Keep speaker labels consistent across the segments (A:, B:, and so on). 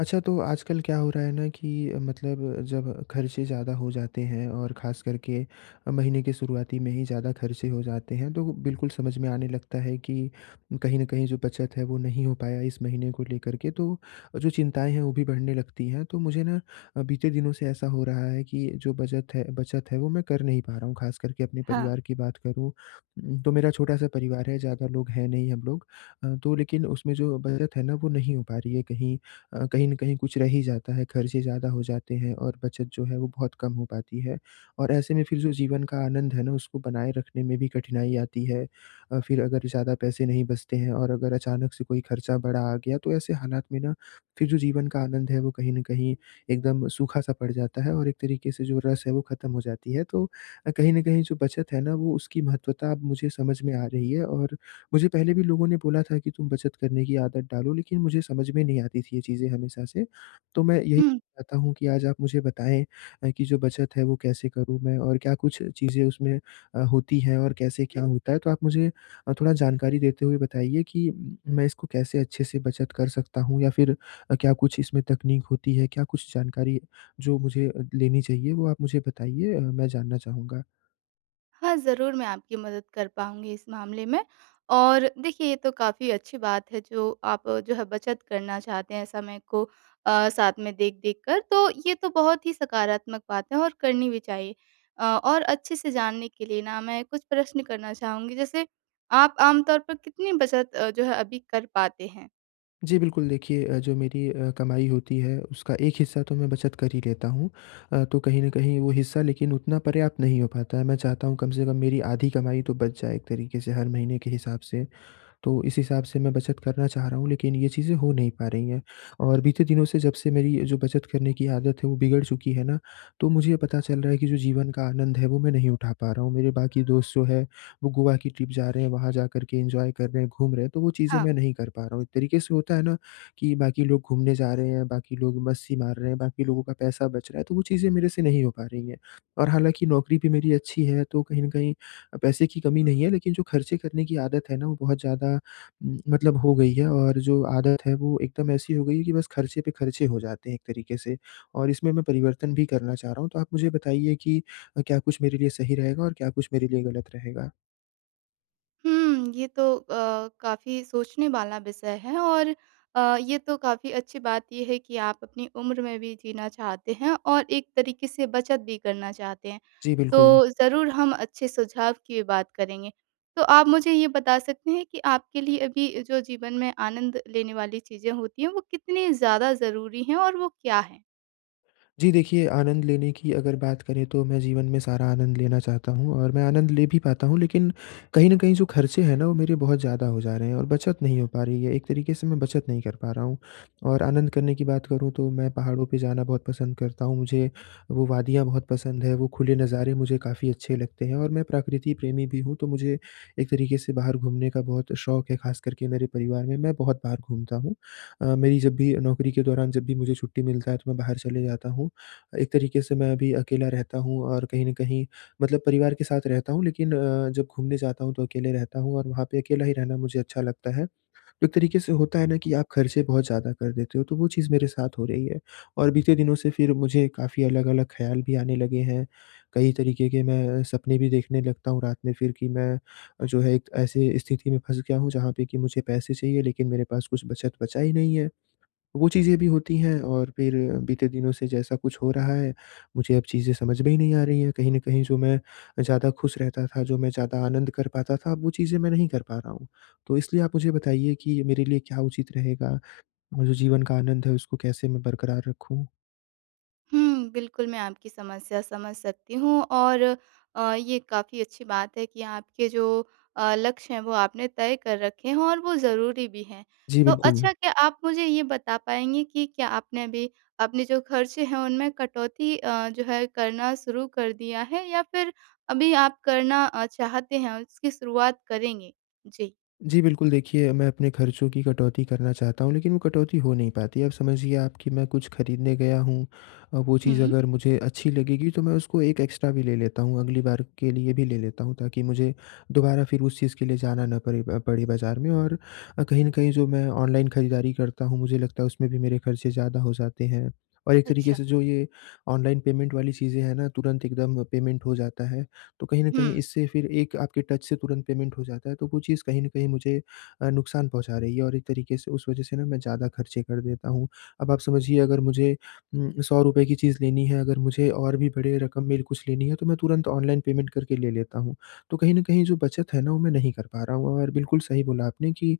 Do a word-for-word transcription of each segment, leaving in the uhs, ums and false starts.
A: अच्छा, तो आजकल क्या हो रहा है ना कि मतलब, जब खर्चे ज़्यादा हो जाते हैं और ख़ास करके महीने के शुरुआती में ही ज़्यादा खर्चे हो जाते हैं, तो बिल्कुल समझ में आने लगता है कि कहीं न कहीं जो बचत है, वो नहीं हो पाया इस महीने को लेकर के। तो जो चिंताएँ हैं, वो भी बढ़ने लगती हैं। तो मुझे ना अ, बीते दिनों से ऐसा हो रहा है कि जो बचत है बचत है, वो मैं कर नहीं पा रहा हूँ। ख़ास करके अपने
B: हाँ।
A: परिवार की बात करूँ। उम, तो मेरा छोटा-सा परिवार है, ज़्यादा लोग हैं नहीं हम लोग। अ, तो लेकिन उसमें जो बचत है ना, वो नहीं हो पा रही है। कहीं अ, कहीं न कहीं कुछ रह ही जाता है, खर्चे ज़्यादा हो जाते हैं और बचत जो है वो बहुत कम हो पाती है। और ऐसे में फिर जो जीवन का आनंद है ना, उसको बनाए रखने में भी कठिनाई आती है। अ, फिर अगर ज़्यादा पैसे नहीं बचते हैं और अगर अचानक से कोई खर्चा बड़ा आ गया, तो ऐसे हालात में ना फिर जो जीवन का आनंद है वो कहीं न कहीं एकदम सूखा-सा पड़ जाता है और एक तरीके से जो रस है वो ख़त्म हो जाती है। तो अ, कहीं न कहीं जो बचत है ना, वो उसकी महत्वता अब मुझे समझ में आ रही है। और मुझे पहले भी लोगों ने बोला था कि तुम बचत करने की आदत डालो, लेकिन मुझे समझ में नहीं आती थी ये चीज़ें हमेशा से। तो मैं यही
B: हुँ।
A: चाहता हूँ कि आज आप मुझे बताएँ अ, कि जो बचत है वो कैसे करूँ मैं और क्या कुछ चीज़ें उसमें अ, होती हैं और कैसे क्या होता है? तो आप मुझे अ, थोड़ा जानकारी देते हुए बताइए कि मैं इसको कैसे अच्छे से बचत कर सकता हूँ या फिर अ, क्या कुछ इसमें तकनीक होती है? क्या कुछ जानकारी जो मुझे अ, लेनी चाहिए वो आप मुझे बताइए, अ, मैं जानना चाहूँगा।
B: हाँ, ज़रूर मैं आपकी मदद कर पाऊँगी इस मामले में। और देखिए, ये तो काफ़ी अच्छी बात है जो आप अ, जो है बचत करना चाहते हैं समय को अ, साथ में देख-देख कर। तो ये तो बहुत ही सकारात्मक बात है और करनी भी चाहिए। अ, और अच्छे से जानने के लिए ना मैं कुछ प्रश्न करना चाहूँगी, जैसे आप आम तौर पर कितनी बचत अ, जो है अभी कर पाते हैं?
A: जी, बिल्कुल देखिए, अ, जो मेरी अ, कमाई होती है उसका एक हिस्सा तो मैं बचत कर ही लेता हूँ। अ, तो कहीं न कहीं वो हिस्सा लेकिन उतना पर्याप्त नहीं हो पाता है। मैं चाहता हूँ कम से कम मेरी आधी कमाई तो बच जाए एक तरीके से हर महीने के हिसाब से। तो इस हिसाब से मैं बचत करना चाह रहा हूँ, लेकिन ये चीज़ें हो नहीं पा रही हैं। और बीते दिनों से जब से मेरी जो बचत करने की आदत है, वो बिगड़ चुकी है ना, तो मुझे पता चल रहा है कि जो जीवन का आनंद है, वो मैं नहीं उठा पा रहा हूँ। मेरे बाकी दोस्त जो है, वो गोवा की ट्रिप जा रहे हैं, वहाँ जा कर के एन्जॉय कर रहे हैं, घूम रहे हैं, तो वो चीज़ें
B: हाँ।
A: मैं नहीं कर पा रहा हूँ। एक तरीके से होता है ना कि बाकी लोग घूमने जा रहे हैं, बाकी लोग मस्ती मार रहे हैं, बाकी लोगों का पैसा बच रहा है, तो वो चीज़ें मेरे से नहीं हो पा रही हैं। और हालाँकि नौकरी भी मेरी अच्छी है, तो कहीं न कहीं अ, पैसे की कमी नहीं है, लेकिन जो खर्चे करने की आदत है ना वो बहुत ज़्यादा उम, मतलब हो गई है और जो आदत है वो एकदम ऐसी हो गई है कि बस खर्चे पे खर्चे हो जाते हैं एक तरीके से। और इसमें मैं परिवर्तन भी करना चाह रहा हूँ। तो आप मुझे बताइए कि अ, क्या कुछ मेरे लिए सही रहेगा और क्या कुछ मेरे लिए गलत रहेगा?
B: हुँ, ये तो अ, काफ़ी सोचने वाला विषय है। और अ, ये तो काफ़ी अच्छी बात ये है कि आप अपनी उम्र में भी जीना चाहते हैं और एक तरीके से बचत भी करना चाहते हैं।
A: जी, बिल्कुल।
B: तो ज़रूर हम अच्छे सुझाव की बात करेंगे। तो आप मुझे ये बता सकते हैं कि आपके लिए अभी जो जीवन में आनंद लेने वाली चीज़ें होती हैं, वो कितनी ज़्यादा ज़रूरी हैं और वो क्या हैं?
A: जी देखिए, आनंद लेने की अगर बात करें तो मैं जीवन में सारा आनंद लेना चाहता हूँ और मैं आनंद ले भी पाता हूँ, लेकिन कहीं न कहीं जो खर्चे हैं ना वो मेरे बहुत ज़्यादा हो जा रहे हैं और बचत नहीं हो पा रही है। एक तरीके से मैं बचत नहीं कर पा रहा हूँ। और आनंद करने की बात करूँ तो मैं पहाड़ों पे जाना बहुत पसंद करता हूँ। मुझे वो वादियाँ बहुत पसंद है, वो खुले नज़ारे मुझे काफ़ी अच्छे लगते हैं और मैं प्रकृति प्रेमी भी हूँ, तो मुझे एक तरीके से बाहर घूमने का बहुत शौक है, ख़ास करके मेरे परिवार में मैं बहुत बाहर घूमता हूँ। अ, मेरी जब भी नौकरी के दौरान जब भी मुझे छुट्टी मिलता है तो मैं बाहर चले जाता हूँ। एक तरीके से मैं अभी अकेला रहता हूँ और कहीं न कहीं मतलब परिवार के साथ रहता हूँ, लेकिन अ, जब घूमने जाता हूँ तो अकेले रहता हूँ और वहाँ पे अकेला ही रहना मुझे अच्छा लगता है। तो एक तरीके से होता है ना कि आप खर्चे बहुत ज़्यादा कर देते हो, तो वो चीज़ मेरे साथ हो रही है। और बीते दिनों से फिर मुझे काफ़ी अलग-अलग ख़्याल भी आने लगे हैं। कई तरीके के मैं सपने भी देखने लगता हूँ रात में फिर कि मैं जो है एक ऐसी स्थिति में फँस गया हूँ जहाँ पे कि मुझे पैसे चाहिए, लेकिन मेरे पास कुछ बचत बचा ही नहीं है। वो चीज़ें भी होती हैं और फिर बीते दिनों से जैसा कुछ हो रहा है, मुझे अब चीज़ें समझ में ही नहीं आ रही हैं। कहीं न कहीं जो मैं ज़्यादा खुश रहता था, जो मैं ज़्यादा आनंद कर पाता था, अब वो चीज़ें मैं नहीं कर पा रहा हूँ। तो इसलिए आप मुझे बताइए कि मेरे लिए क्या उचित रहेगा? और जो जीवन का आनंद है उसको कैसे मैं बरकरार रखूँ?
B: हुँ, बिल्कुल, मैं आपकी समस्या समझ सकती हूँ। और अ, ये काफ़ी अच्छी बात है कि आपके जो अ, लक्ष्य हैं, वो आपने तय कर रखे हैं और वो ज़रूरी भी हैं।
A: जी,
B: तो
A: बिल्कुल।
B: अच्छा, क्या आप मुझे ये बता पाएँगे कि क्या आपने अभी अपने जो खर्चे हैं, उनमें कटौती अ, जो है करना शुरू कर दिया है, या फिर अभी आप करना अ, चाहते हैं और इसकी शुरुआत करेंगे? जी।
A: जी, बिल्कुल देखिए, मैं अपने खर्चों की कटौती करना चाहता हूँ, लेकिन वो कटौती हो नहीं पाती। अब समझिए आप कि मैं कुछ खरीदने गया हूँ, अ, वो चीज़
B: हुँ।
A: अगर मुझे अच्छी लगेगी तो मैं उसको एक एक्स्ट्रा भी ले लेता हूँ, अगली बार के लिए भी ले लेता हूँ ताकि मुझे दोबारा फिर उस चीज़ के लिए जाना ना पड़े अ, पड़े बाज़ार में। और अ, कहीं न कहीं जो मैं ऑनलाइन खरीदारी करता हूँ, मुझे लगता है उसमें भी मेरे खर्चे ज़्यादा हो जाते हैं। और एक तरीके
B: अच्छा।
A: से जो ये ऑनलाइन पेमेंट वाली चीज़ें हैं ना, तुरंत एकदम पेमेंट हो जाता है। तो कहीं न कहीं
B: हुँ,
A: इससे फिर एक आपके टच से तुरंत पेमेंट हो जाता है, तो वो चीज़ कहीं न कहीं मुझे अ, नुकसान पहुँचा रही है और एक तरीके से उस वजह से ना मैं ज़्यादा खर्चे कर देता हूँ। अब आप समझिए अगर मुझे उम, ₹सौ की चीज़ लेनी है, अगर मुझे और भी बड़े रकम में कुछ लेनी है, तो मैं तुरंत ऑनलाइन पेमेंट करके ले लेता हूँ। तो कहीं न कहीं जो बचत है ना, वो मैं नहीं कर पा रहा हूँ। और बिल्कुल सही बोला आपने कि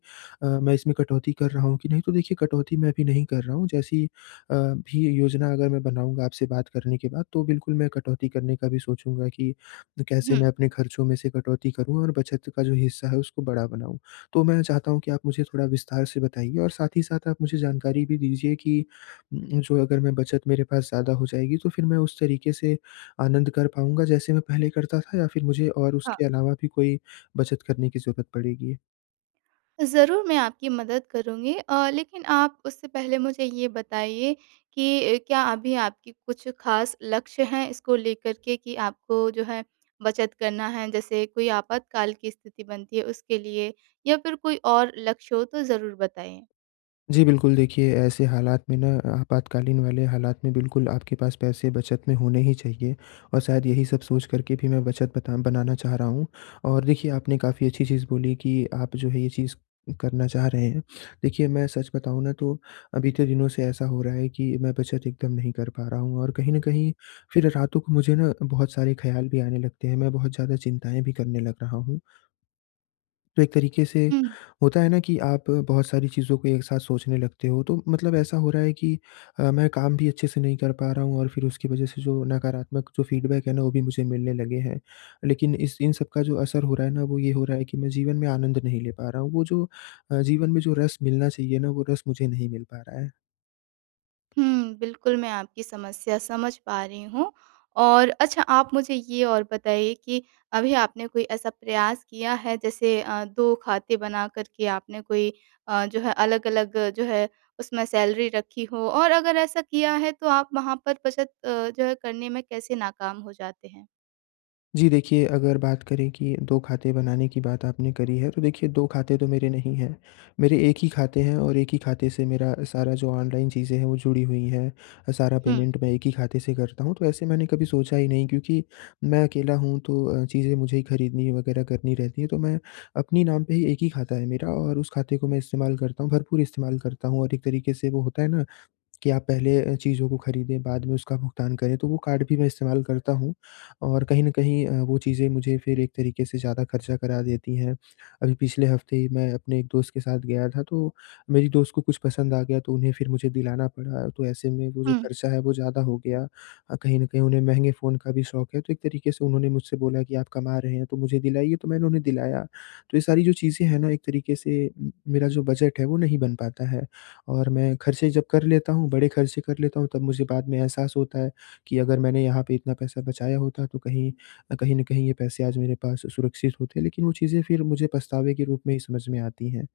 A: अ, मैं इसमें कटौती कर रहा हूँ कि नहीं, तो देखिए कटौती मैं अभी नहीं कर रहा हूँ। जैसी अ, भी योजना अगर मैं बनाऊँगा आपसे बात करने के बाद, तो बिल्कुल मैं कटौती करने का भी सोचूँगा कि तो कैसे
B: हुँ।
A: मैं अपने खर्चों में से कटौती करूँ और बचत का जो हिस्सा है उसको बड़ा बनाऊँ। तो मैं चाहता हूँ कि आप मुझे थोड़ा विस्तार से बताइए और साथ ही साथ आप मुझे जानकारी भी दीजिए कि उम, जो अगर मैं बचत मेरे पास ज़्यादा हो जाएगी तो फिर मैं उस तरीके से आनंद कर पाऊँगा जैसे मैं पहले करता था, या फिर मुझे और
B: हाँ।
A: उसके अलावा भी कोई बचत करने की ज़रूरत पड़ेगी?
B: ज़रूर, मैं आपकी मदद करूँगी, अ, लेकिन आप उससे पहले मुझे ये बताइए कि अ, क्या अभी आपकी कुछ ख़ास लक्ष्य हैं इसको लेकर के कि आपको जो है बचत करना है? जैसे कोई आपातकाल की स्थिति बनती है उसके लिए, या फिर कोई और लक्ष्य हो तो ज़रूर बताएँ।
A: जी, बिल्कुल, देखिए ऐसे हालात में ना आपातकालीन वाले हालात में बिल्कुल आपके पास पैसे बचत में होने ही चाहिए और शायद यही सब सोच कर के भी मैं बचत बता बनाना चाह रहा हूँ। और देखिए आपने काफ़ी अच्छी चीज़ बोली कि आप जो है ये चीज़ करना चाह रहे हैं। देखिए मैं सच बताऊँ ना तो अ, बीते दिनों से ऐसा हो रहा है कि मैं बचत एकदम नहीं कर पा रहा हूँ और कहीं न कहीं फिर रातों को मुझे ना बहुत सारे ख़्याल भी आने लगते हैं, मैं बहुत ज़्यादा चिंताएँ भी करने लग रहा हूँ। तो एक तरीके से
B: हुँ।
A: होता है ना कि आप बहुत सारी चीज़ों को एक साथ सोचने लगते हो, तो मतलब ऐसा हो रहा है कि अ, मैं काम भी अच्छे से नहीं कर पा रहा हूँ और फिर उसकी वज़ह से जो नकारात्मक जो फ़ीडबैक है ना, वो भी मुझे मिलने लगे हैं। लेकिन इस इन सब का जो असर हो रहा है ना, वो ये हो रहा है कि मैं जीवन में आनंद नहीं ले पा रहा हूँ। वो जो अ, जीवन में जो रस मिलना चाहिए ना, वो रस मुझे नहीं मिल पा रहा है।
B: हुँ, बिल्कुल मैं आपकी समस्या समझ पा रही हूँ। और अच्छा, आप मुझे ये और बताइए कि अभी आपने कोई ऐसा प्रयास किया है, जैसे अ, दो खाते बना कर के आपने कोई अ, जो है अलग-अलग जो है उसमें सैलरी रखी हो? और अगर ऐसा किया है तो आप वहाँ पर बचत अ, जो है करने में कैसे नाकाम हो जाते हैं?
A: जी देखिए, अगर बात करें कि दो खाते बनाने की बात आपने करी है, तो देखिए दो खाते तो मेरे नहीं हैं। मेरे एक ही खाते हैं और एक ही खाते से मेरा सारा जो ऑनलाइन चीज़ें हैं, वो जुड़ी हुई हैं। अ, सारा
B: हुँ,
A: पेमेंट मैं एक ही खाते से करता हूँ, तो ऐसे मैंने कभी सोचा ही नहीं क्योंकि मैं अकेला हूँ, तो अ, चीज़ें मुझे ही खरीदनी वगैरह करनी रहती हैं, तो मैं अपने नाम पे ही एक ही खाता है मेरा और उस खाते को मैं इस्तेमाल करता हूँ, भरपूर इस्तेमाल करता हूँ। और एक तरीके से वो होता है ना कि आप पहले अ, चीज़ों को खरीदें, बाद में उसका भुगतान करें, तो वो कार्ड भी मैं इस्तेमाल करता हूँ। और कहीं न कहीं अ, वो चीज़ें मुझे फिर एक तरीके से ज़्यादा खर्चा करा देती हैं। अभी पिछले हफ़्ते ही मैं अपने एक दोस्त के साथ गया था, तो मेरी दोस्त को कुछ पसंद आ गया, तो उन्हें फिर मुझे दिलाना पड़ा। तो ऐसे में वो जो
B: हुँ।
A: खर्चा है, वो ज़्यादा हो गया। अ, कहीं न कहीं उन्हें महँगे फ़ोन का भी शौक है, तो एक तरीके से उन्होंने मुझसे बोला कि, "आप कमा रहे हैं, तो मुझे दिलाइए।" तो मैंने उन्हें दिलाया। तो ये सारी जो चीज़ें हैं ना, एक तरीके से उम, मेरा जो बजट है, वो नहीं बन पाता है। और मैं खर्चे जब कर लेता हूँ, बड़े खर्चे कर लेता हूँ, तब मुझे बाद में एहसास होता है कि अगर मैंने यहाँ पे इतना पैसा बचाया होता तो कहीं अ, कहीं न कहीं ये पैसे आज मेरे पास सुरक्षित होते। लेकिन वो चीज़ें फिर मुझे पछतावे के रूप में ही समझ में आती हैं।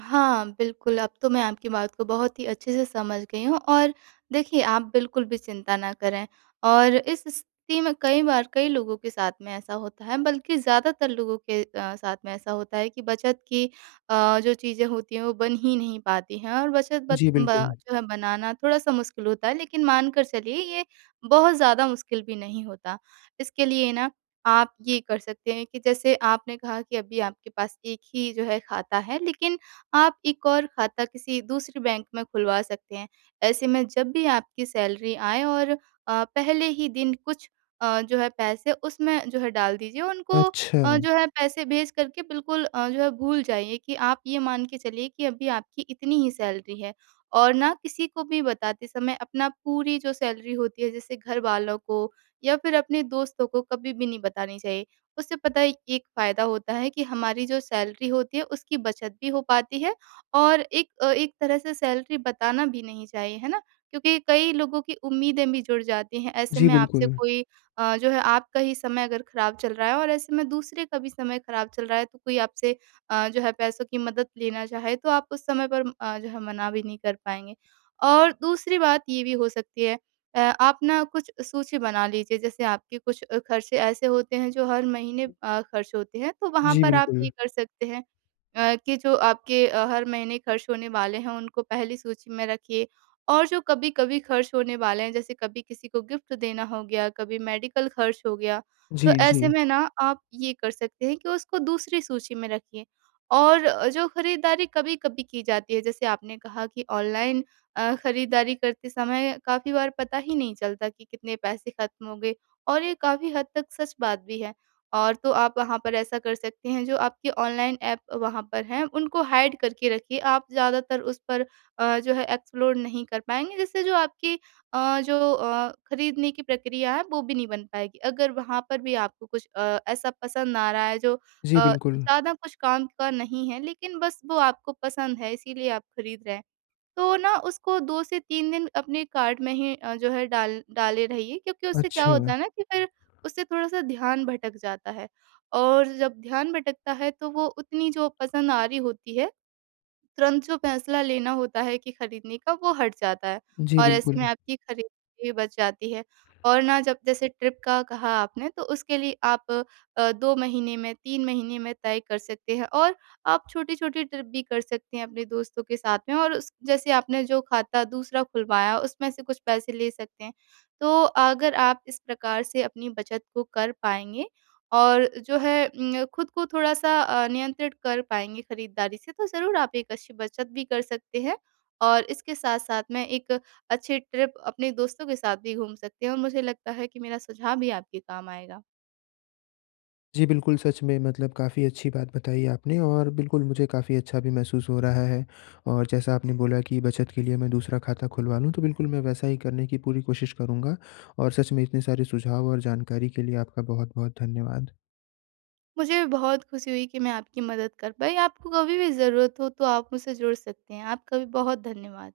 B: हाँ, बिल्कुल, अब तो मैं आपकी बात को बहुत ही अच्छे से समझ गई हूँ। और देखिए, आप बिल्कुल भी चिंता ना करें। और इस स्थिति में कई बार कई लोगों के साथ में ऐसा होता है, बल्कि ज़्यादातर लोगों के अ, साथ में ऐसा होता है कि बचत की अ, जो चीज़ें होती हैं, वो बन ही नहीं पाती हैं। और बचत बत
A: जी,
B: ब
A: बिल्कुल।
B: जो है बनाना थोड़ा-सा मुश्किल होता है, लेकिन मान कर चलिए, ये बहुत ज़्यादा मुश्किल भी नहीं होता। इसके लिए ना, आप ये कर सकते हैं कि जैसे आपने कहा कि अभी आपके पास एक ही जो है खाता है, लेकिन आप एक और खाता किसी दूसरे बैंक में खुलवा सकते हैं। ऐसे में जब भी आपकी सैलरी आए और अ, पहले ही दिन कुछ अ, जो है पैसे उसमें जो है डाल दीजिए। उनको
A: अच्छा।
B: अ, जो है पैसे भेज कर के बिल्कुल अ, जो है भूल जाइए, कि आप ये मान के चलिए कि अभी आपकी इतनी ही सैलरी है। और ना किसी को भी बताते समय अपना पूरी जो सैलरी होती है, जैसे घरवालों को या फिर अपने दोस्तों को, कभी भी नहीं बतानी चाहिए। उससे पता है एक फ़ायदा होता है कि हमारी जो सैलरी होती है उसकी बचत भी हो पाती है। और एक अ, एक तरह से सैलरी बताना भी नहीं चाहिए, है ना? क्योंकि कई लोगों की उम्मीदें भी जुड़ जाती हैं, ऐसे
A: जी,
B: में आपसे
A: बिल्कुल।
B: कोई अ, जो है आपका ही समय अगर खराब चल रहा है, और ऐसे में दूसरे का भी समय खराब चल रहा है, तो कोई आपसे अ, जो है पैसों की मदद लेना चाहे तो आप उस समय पर अ, जो है मना भी नहीं कर पाएँगे। और दूसरी बात ये भी हो सकती है, अ, आप ना कुछ सूची बना लीजिए। जैसे आपके कुछ अ, खर्चे ऐसे होते हैं जो हर महीने अ, खर्च होते हैं, तो वहाँ
A: जी,
B: पर आप ये
A: बिल्कुल।
B: कर सकते हैं अ, कि जो आपके अ, हर महीने खर्च होने वाले हैं, उनको पहली सूची में रखिए। और जो कभी कभी खर्च होने वाले हैं, जैसे कभी किसी को गिफ्ट देना हो गया, कभी मेडिकल खर्च हो गया, तो
A: जी,
B: ऐसे
A: जी।
B: में ना आप ये कर सकते हैं कि उसको दूसरी सूची में रखिए। और अ, जो खरीदारी कभी कभी की जाती है, जैसे आपने कहा कि ऑनलाइन अ, खरीदारी करते समय काफ़ी बार पता ही नहीं चलता कि कितने पैसे खत्म हो गए, और ये काफ़ी हद तक सच बात भी है। और तो आप वहाँ पर ऐसा कर सकते हैं, जो आपके ऑनलाइन ऐप वहाँ पर हैं उनको हाइड करके रखिए। आप ज़्यादातर उस पर अ, जो है एक्सप्लोर नहीं कर पाएँगे, जिससे जो आपकी अ, जो अ, खरीदने की प्रक्रिया है वो भी नहीं बन पाएगी। अगर वहाँ पर भी आपको कुछ अ, ऐसा पसंद आ रहा है जो
A: जी,
B: अ,
A: बिल्कुल।
B: ज़्यादा कुछ काम का नहीं है, लेकिन बस वो आपको पसंद है इसीलिए आप खरीद रहे हैं। तो ना उसको दो से तीन दिन अपने कार्ट में ही अ, जो है डाल डाले रहिए, क्योंकि उससे क्या
A: अच्छा।
B: होता है ना, कि फिर उससे थोड़ा-सा ध्यान भटक जाता है। और जब ध्यान भटकता है, तो वो उतनी जो पसंद आ रही होती है, तुरंत जो फैसला लेना होता है कि खरीदने का, वो हट जाता है।
A: जी,
B: और ऐसे में
A: बिल्कुल,
B: आपकी खरीद भी बच जाती है। और ना जब जैसे ट्रिप का कहा आपने, तो उसके लिए आप अ, दो महीने में तीन महीने में तय कर सकते हैं। और आप छोटी-छोटी ट्रिप भी कर सकते हैं अपने दोस्तों के साथ में, और उस जैसे आपने जो खाता दूसरा खुलवाया उसमें से कुछ पैसे ले सकते हैं। तो अगर आप इस प्रकार से अपनी बचत को कर पाएँगे, और जो है उम, खुद को थोड़ा-सा अ, नियंत्रित कर पाएँगे खरीदारी से, तो ज़रूर आप एक अच्छी बचत भी कर सकते हैं। और इसके साथ-साथ में एक अच्छे ट्रिप अपने दोस्तों के साथ भी घूम सकते हैं, और मुझे लगता है कि मेरा सुझाव भी आपके काम आएगा।
A: जी, बिल्कुल, सच में मतलब काफ़ी अच्छी बात बताई आपने और बिल्कुल मुझे काफ़ी अच्छा भी महसूस हो रहा है और जैसा आपने बोला कि बचत के लिए मैं दूसरा खाता खुलवा लूँ, तो बिल्कुल मैं वैसा ही करने की पूरी कोशिश करूँगा और सच में इतने सारे सुझाव और जानकारी के लिए आपका बहुत-बहुत धन्यवाद।
B: मुझे बहुत खुशी हुई कि मैं आपकी मदद कर पाई। आपको कभी भी ज़रूरत हो तो आप मुझसे जुड़ सकते हैं। आपका भी बहुत धन्यवाद।